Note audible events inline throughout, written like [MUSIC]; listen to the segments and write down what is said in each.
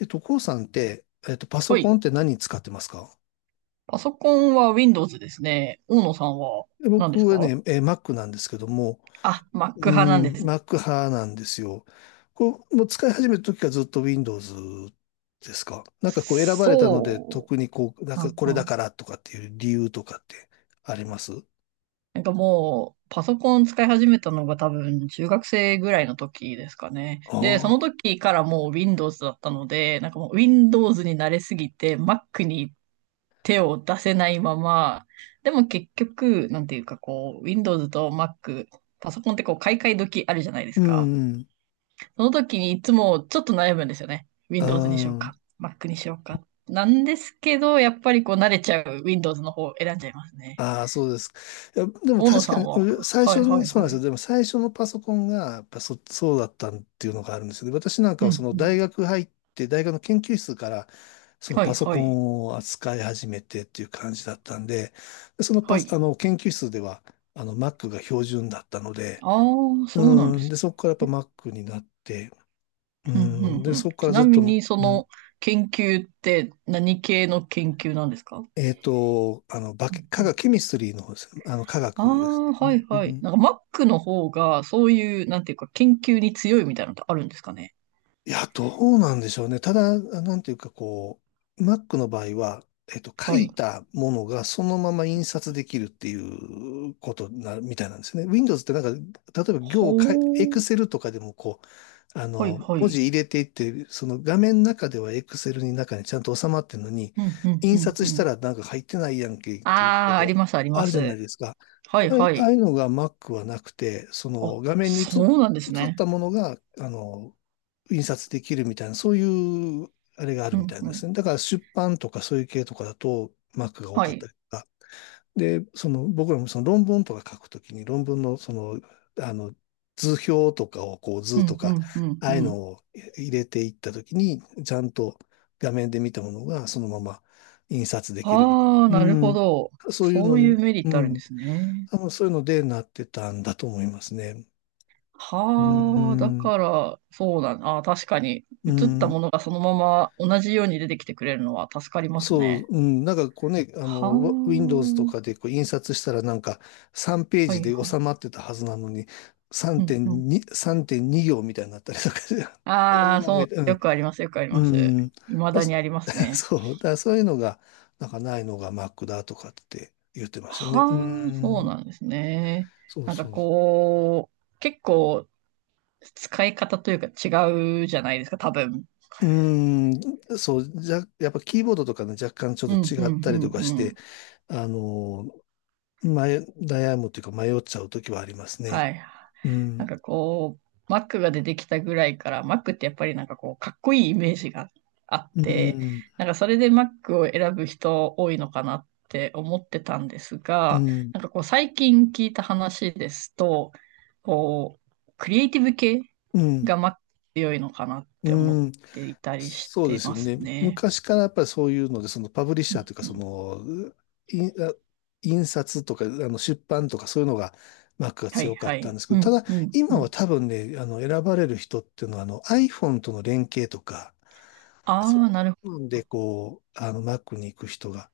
こうさんって、パソはコンい。って何使ってますか？パソコンは Windows ですね。大野さんは？で何僕ですはか？ね、Mac なんですけども、あ、Mac うー派なんでん、すね。Mac 派なんですよ。こう、もう使い始めた時からずっと Windows ですか、なんかこう選ばれたので、そ特にこう、なんう。うかんこれうだん。からとかっていう理由とかってあります？なんかもう、パソコン使い始めたのが多分中学生ぐらいの時ですかね。で、そのああ時からもう Windows だったので、なんかもう Windows に慣れすぎて Mac に手を出せないまま、でも結局、なんていうかこう、Windows と Mac、パソコンってこう買い替え時あるじゃないでー、すうん、か。うん、その時にいつもちょっと悩むんですよね。Windows にしようあ。か、Mac にしようか。なんですけど、やっぱりこう慣れちゃう Windows の方を選んじゃいますね。ああ、そうです。いや、でも大野確さんかに、は？最は初いはに、いそうなはんですよ。い。でも最初のパソコンが、やっぱそうだったっていうのがあるんですよね。私なんかうはそんのうん。大学入って、大学の研究室から、そのはパいソはコい。ンを扱い始めてっていう感じだったんで、でそのはパス、い。あの、研究室では、Mac が標準だったので、ああ、そうなんうでん、す。で、そこからやっぱ Mac になって、ううんうん、で、んうん。そこからちずなっみと、にそうん、の研究って何系の研究なんですか？化う学、んう化学、ん。ケミストリーの方です。化あ学ですあ、ね。はいうはい。ん。なんか Mac の方がそういう、なんていうか研究に強いみたいなのってあるんですかね。いや、どうなんでしょうね。ただ、なんていうかこう、Mac の場合は、書はい。いたものがそのまま印刷できるっていうことな、みたいなんですね。Windows ってなんか、例えば行をかい、ほう。Excel とかでもこう、はいは文字い。入れていって、その画面の中では Excel に中にちゃんと収まってるのに、うん、うん、印うん、刷うしたん。らなんか入ってないやんけっていうこああ、とあがります、ありあまるじゃないす。ですか。はい、はああいい。うのが Mac はなくて、その画面にそうなんです映っね。たものが、印刷できるみたいな、そういう、あれがあうるみたん、いなうんでん。すね。だから出版とかそういう系とかだと Mac が多はかったい。りとか。で、その僕らもその論文とか書くときに、論文のその、あの、図表とかをこうう図とん、うか、ん、うん、あうあいうん。のを入れていったときに、ちゃんと画面で見たものがそのまま印刷できるみたいああ、な。うなるほん。ど。そういうその、ういうメリッうトあるんでん、すね。多分そういうのでなってたんだと思いますね。ううはあ、だん。から、そうだな。確かに、う映ったん、ものがそのまま同じように出てきてくれるのは助かりますそう、ね。うん、なんかこうね、はあ、Windows とかでこう印刷したらなんか3ペーはジいで収はまってたはずなのに、い。うんうん。3.2行みたいになったりとかして、[LAUGHS] ああ、おーそみたいな、うう、よくあります、よくあります。ん、うん、未あだにあそ りますね。[LAUGHS] そう、だからそういうのが、なんかないのが Mac だとかって言ってましたね。うはあ、そうん、なんですね。そうなんかそう。こう、結構使い方というか違うじゃないですか、多分。うーん、そう、じゃ、やっぱキーボードとかね、若干ちょうっとん、う違っん、たうりとん、かうして、ん。あの、悩むというか迷っちゃうときはありますはね。い。うなんん。かこう、Mac が出てきたぐらいから、Mac ってやっぱりなんかこう、かっこいいイメージがあっうて、ん。なんかそれで Mac を選ぶ人多いのかなって思ってたんですうが、ん。なんかこう、最近聞いた話ですと、こう、クリエイティブ系うん。が Mac 強いのかなって思っうん。ていたりしそうでてすまよすね。ね。昔からやっぱりそういうので、そのパブリッシャーというか、うそん、の、いあ印刷とか、出版とかそういうのが、マックがはい強かはったんい。ですけうど、たんだ、うんう今はん。多分ね、選ばれる人っていうのは、iPhone との連携とか、あそあ、なるほういど。うので、こう、Mac に行く人が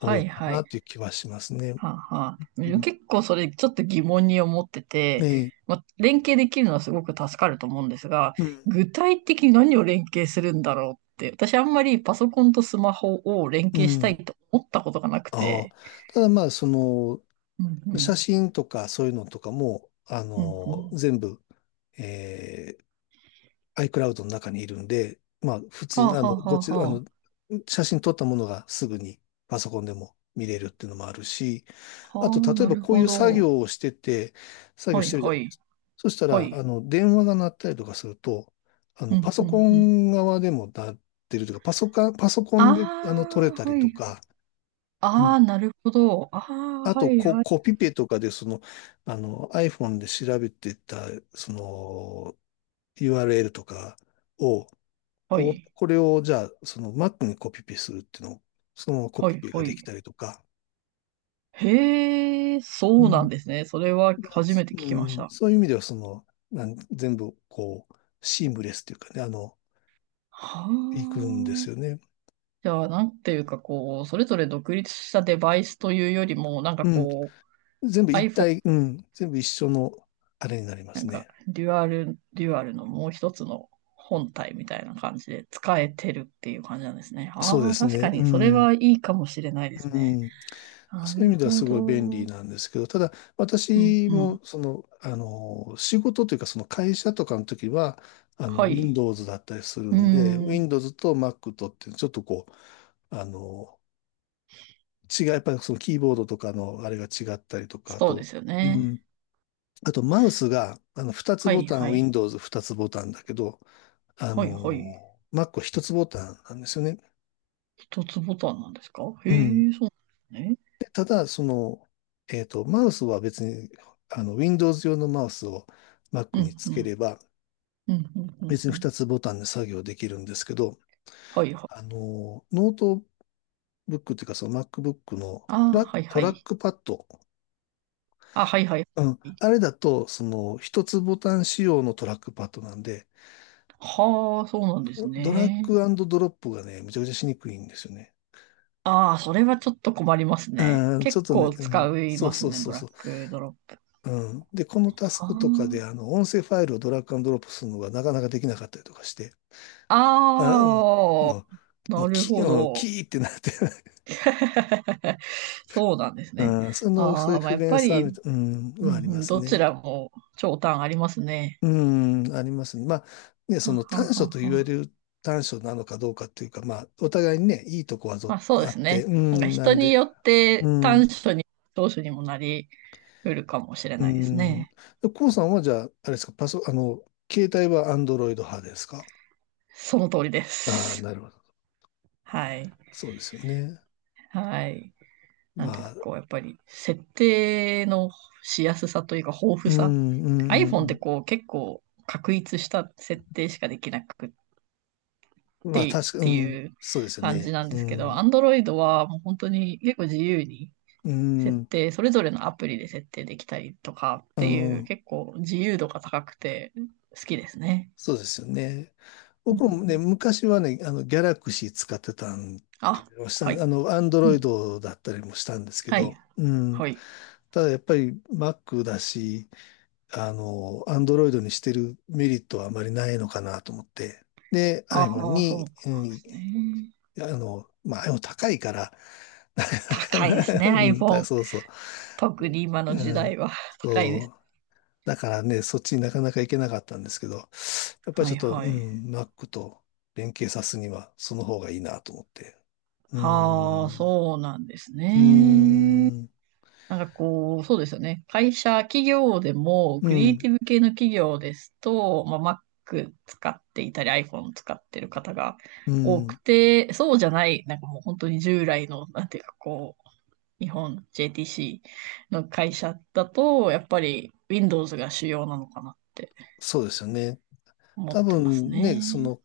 多いいのかはない。という気はしますね。はあはあ、うでもん、結構それちょっと疑問に思ってて、ええ、まあ、連携できるのはすごく助かると思うんですが、うん、具体的に何を連携するんだろうって、私あんまりパソコンとスマホを連う携したいん。と思ったことがなくああ。て。ただまあ、その、うんう写ん。真とかそういうのとかも、うんうん。全部、えiCloud の中にいるんで、まあ、普はあ通、はあはこあちら、はあ。写真撮ったものがすぐにパソコンでも見れるっていうのもあるし、あはと、あ、例えなばるこういほう作ど。業をしてて、作業はしいてるじゃはないでい。すか。そしたはら、い。電話が鳴ったりとかすると、うんパうソコんうん。ン側でも鳴ってるとか、パソコン、パソコあンで、撮れあ、たりはとい。か、ああ、なるほど。ああ、あはといはい。コピペとかで、その、iPhone で調べてた、その、URL とかを、はい。これを、じゃあ、その Mac にコピペするっていうのを、そのままコはピいペがはできい。たりとか、へえ、うそうなんん。ですね。それはだ初めて聞きうましん、た。そういう意味では、その、全部、こう、シームレスっていうかね、いくんではすあ。よね。じゃあ、なんていうか、こう、それぞれ独立したデバイスというよりも、なんかうん。こう、全部一体、うん。全部一緒の、あれになりまなすんか、ね。デュアルのもう一つの本体みたいな感じで使えてるっていう感じなんですね。そうあであ、す確かね。うに、それん。はいいかもしれないでうすね。ん。なそういうる意味ではほすごど。い便う利ん、なんですけど、ただう私ん。もその、仕事というかその会社とかの時は、はい。Windows だったりするうんで、ーん、Windows と Mac とってちょっとこう、あの、やっぱりそのキーボードとかのあれが違ったりとか、あそうでと、すようね。ん、あとマウスが、2つはボい、タン、はい。Windows2 つボタンだけど、はい、はい。Mac は1つボタンなんですよね。一つボタンなんですか？へうん。え、そうなんですね。で、ただ、その、マウスは別に、Windows 用のマウスを Mac うにん、つうけれん、ば、うん、うん、うん。別にう2ん、つボタンで作業できるんですけど、はいはい。ノートブックっていうか、その MacBook のああ、はいトはラッい。クパッド、あ、はいはい。うん、あれだと、その、1つボタン仕様のトラックパッドなんで、はあ、そうなんですドラッね。グドロップがね、めちゃくちゃしにくいんですよね。ああ、それはちょっと困りますね。うん、ちょ結っとね、構うん、使いそうますそうね、そドうラッそう。グドロップ。うん。で、このタスクあとかで、音声ファイルをドラッグアンドドロップするのがなかなかできなかったりとかして、あ、あ、うんああ、ももなう、るキほー、うんど。キーってなって [LAUGHS] [LAUGHS] そうなんですね。うん、その、そうあいうあ、まあ、不やっ便ぱさみり、たい、うん、うんうはありまん、すどちね。らも長短ありますね。うん、ありますね。まあ、ね、そはのは短所はと言われはる短所なのかどうかっていうか、まあ、お互いにね、いいとこはぞまあそうあでっすて、ね。うなんかん、な人んにで、よっうてん、短所に長所にもなり得るかもしれうないですん。ね。で、コウさんはじゃあ、あれですか、携帯はアンドロイド派ですか？その通りでああー、す。なるほど。はい。そうですよね。はい。なんていうまかあ、こう、やっぱり設定のしやすさというか豊う富ん、さ。うん、う iPhone ってん、こう結構確立した設定しかできなくっうん。まあ、てっ確か、うてん、いうそうですよ感じね。なんでうすけど、ん、Android はもう本当に結構自由にう設ん、定、それぞれのアプリで設定できたりとかっうていう、ん、結構自由度が高くて好きですね。そうですよね。うん、僕もね、昔はね、ギャラクシー使ってたんであ、しはたい。アンドうロイん、ドだったりもしたんですけはい。ど、うん。はい。ただやっぱり Mac だし、アンドロイドにしてるメリットはあまりないのかなと思って、で、iPhone ああ、そうに、うなんでん、すね。まあ、でも高いから、[LAUGHS] なか高いでなかすな、ね、うん、[LAUGHS] iPhone。そうそう。特に今の時うん、代は [LAUGHS] 高いでそす。う。だからね、そっちになかなか行けなかったんですけど、やっぱりはちょいっと、うはい。ん、Mac と連携さすには、その方がいいなと思って。うはあ、ん、そうなんですうね。ん、なんかこう、そうですよね。会社、企業でも、うクリエイテん、ィブ系の企業ですと、まあ、Mac 使っていたり、iPhone 使ってる方がう多くん、て、そうじゃない、なんかもう本当に従来の、なんていうかこう、日本 JTC の会社だと、やっぱり Windows が主要なのかなってそうですよね。思多ってます分ね、そね。の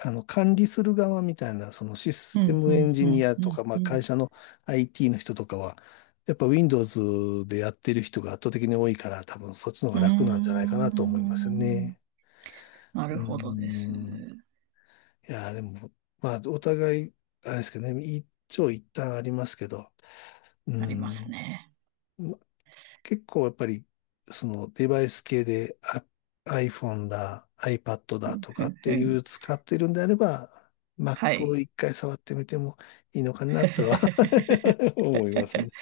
管理する側みたいな、そのシスうテん、うムエンん、ジうニん、アうとか、ん、まあう会ん。社の IT の人とかは、やっぱ Windows でやってる人が圧倒的に多いから、多分そっちの方うがー楽なんじゃないかなと思いますよん、ね。なうるーほどです。ん。いやー、でも、まあ、お互い、あれですけどね、一長一短ありますけど、うーありますん。ね。結構やっぱり、そのデバイス系でiPhone だ、iPad だとふかっんてふん。いう使ってるんであれば、は Mac をい。一回触ってみてもいいのかなとは [LAUGHS] 思いますね。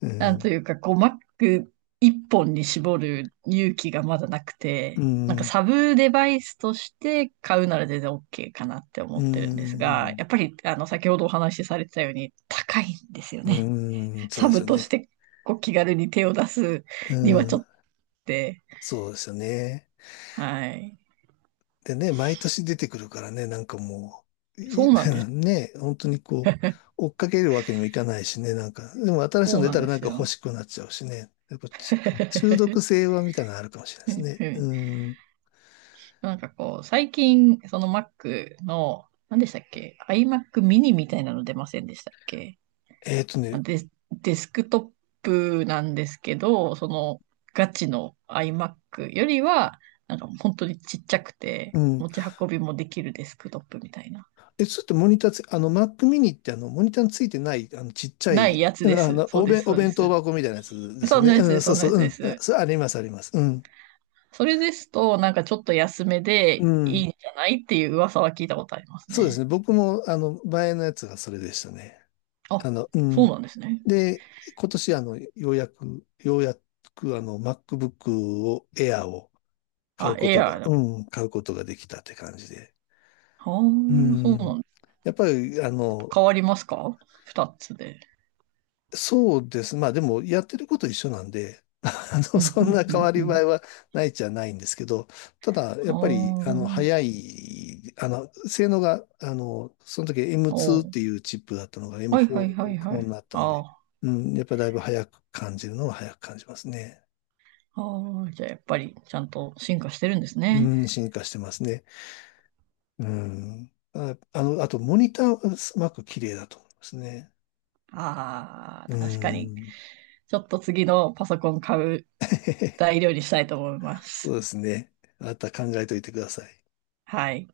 うなんん。というか、こう、Mac 一本に絞る勇気がまだなくうて、なんかん。サブデバイスとして買うなら全然 OK かなって思うってるんですが、ん。やっぱり、あの、先ほどお話しされてたように高いんですよね。うん。そうサですブよとしね。て、こう、気軽に手を出すうにはちょっん。とって、そうですよね。はい。でね、毎年出てくるからね、なんかもう、そい うなんで [LAUGHS] す。ね、本当にこう、追っかけるわけにもいかないしね、なんか、でも新しいそのう出なたんらでなんすか欲よ。しくなっちゃうしね、やっぱち中毒性はみたいなのあるかもしれないでうすんね。うん、うん。なんかこう、最近、その Mac の、何でしたっけ？ iMac mini みたいなの出ませんでしたっけ？えっとね、デスクトップなんですけど、そのガチの iMac よりは、なんか本当にちっちゃくて、うん。持ち運びもできるデスクトップみたいな。ちょっとモニターつ、あの、Mac mini ってモニターについてない、ちっちゃないい、やつうでん、す。そうです、おそうで弁当す。箱みたいなやつですそよんね。なうやつでん、す、そそうんなそやう、つうん。です。それあります、あります。うん。それですと、なんかちょっと安めうでいん。いんじゃないっていう噂は聞いたことありますそうですね。ね。僕も、前のやつがそれでしたね。あ、うそうん。なんですね。で、今年ようやくMacBook を、Air を買うあ、こエとアが、ーだ。うん、買うことができたって感じで。ああ、うそうなん。んだ。やっぱり、変わりますか、二つで？そうです。まあでも、やってること一緒なんで、[LAUGHS] うん、そうんん、なう変わり映えん、うはないじゃないんですけど、ただ、やっぱり、ん。早あい、性能が、その時 あ、M2 っお、ていうチップだったのが はいはい M4、エはムいフはォーい。になったんあで、あ、うん、やっぱだいぶ早く感じるのは早く感じますね。ああ、じゃあやっぱりちゃんと進化してるんですうね。ん、進化してますね。うん。あ、あと、モニターはすごく綺麗だと思いますね。あうあ、確かに。ん。ちょっと次のパソコン買う材 [LAUGHS] 料にしたいと思いまそうす。ですね。あなた考えといてください。はい。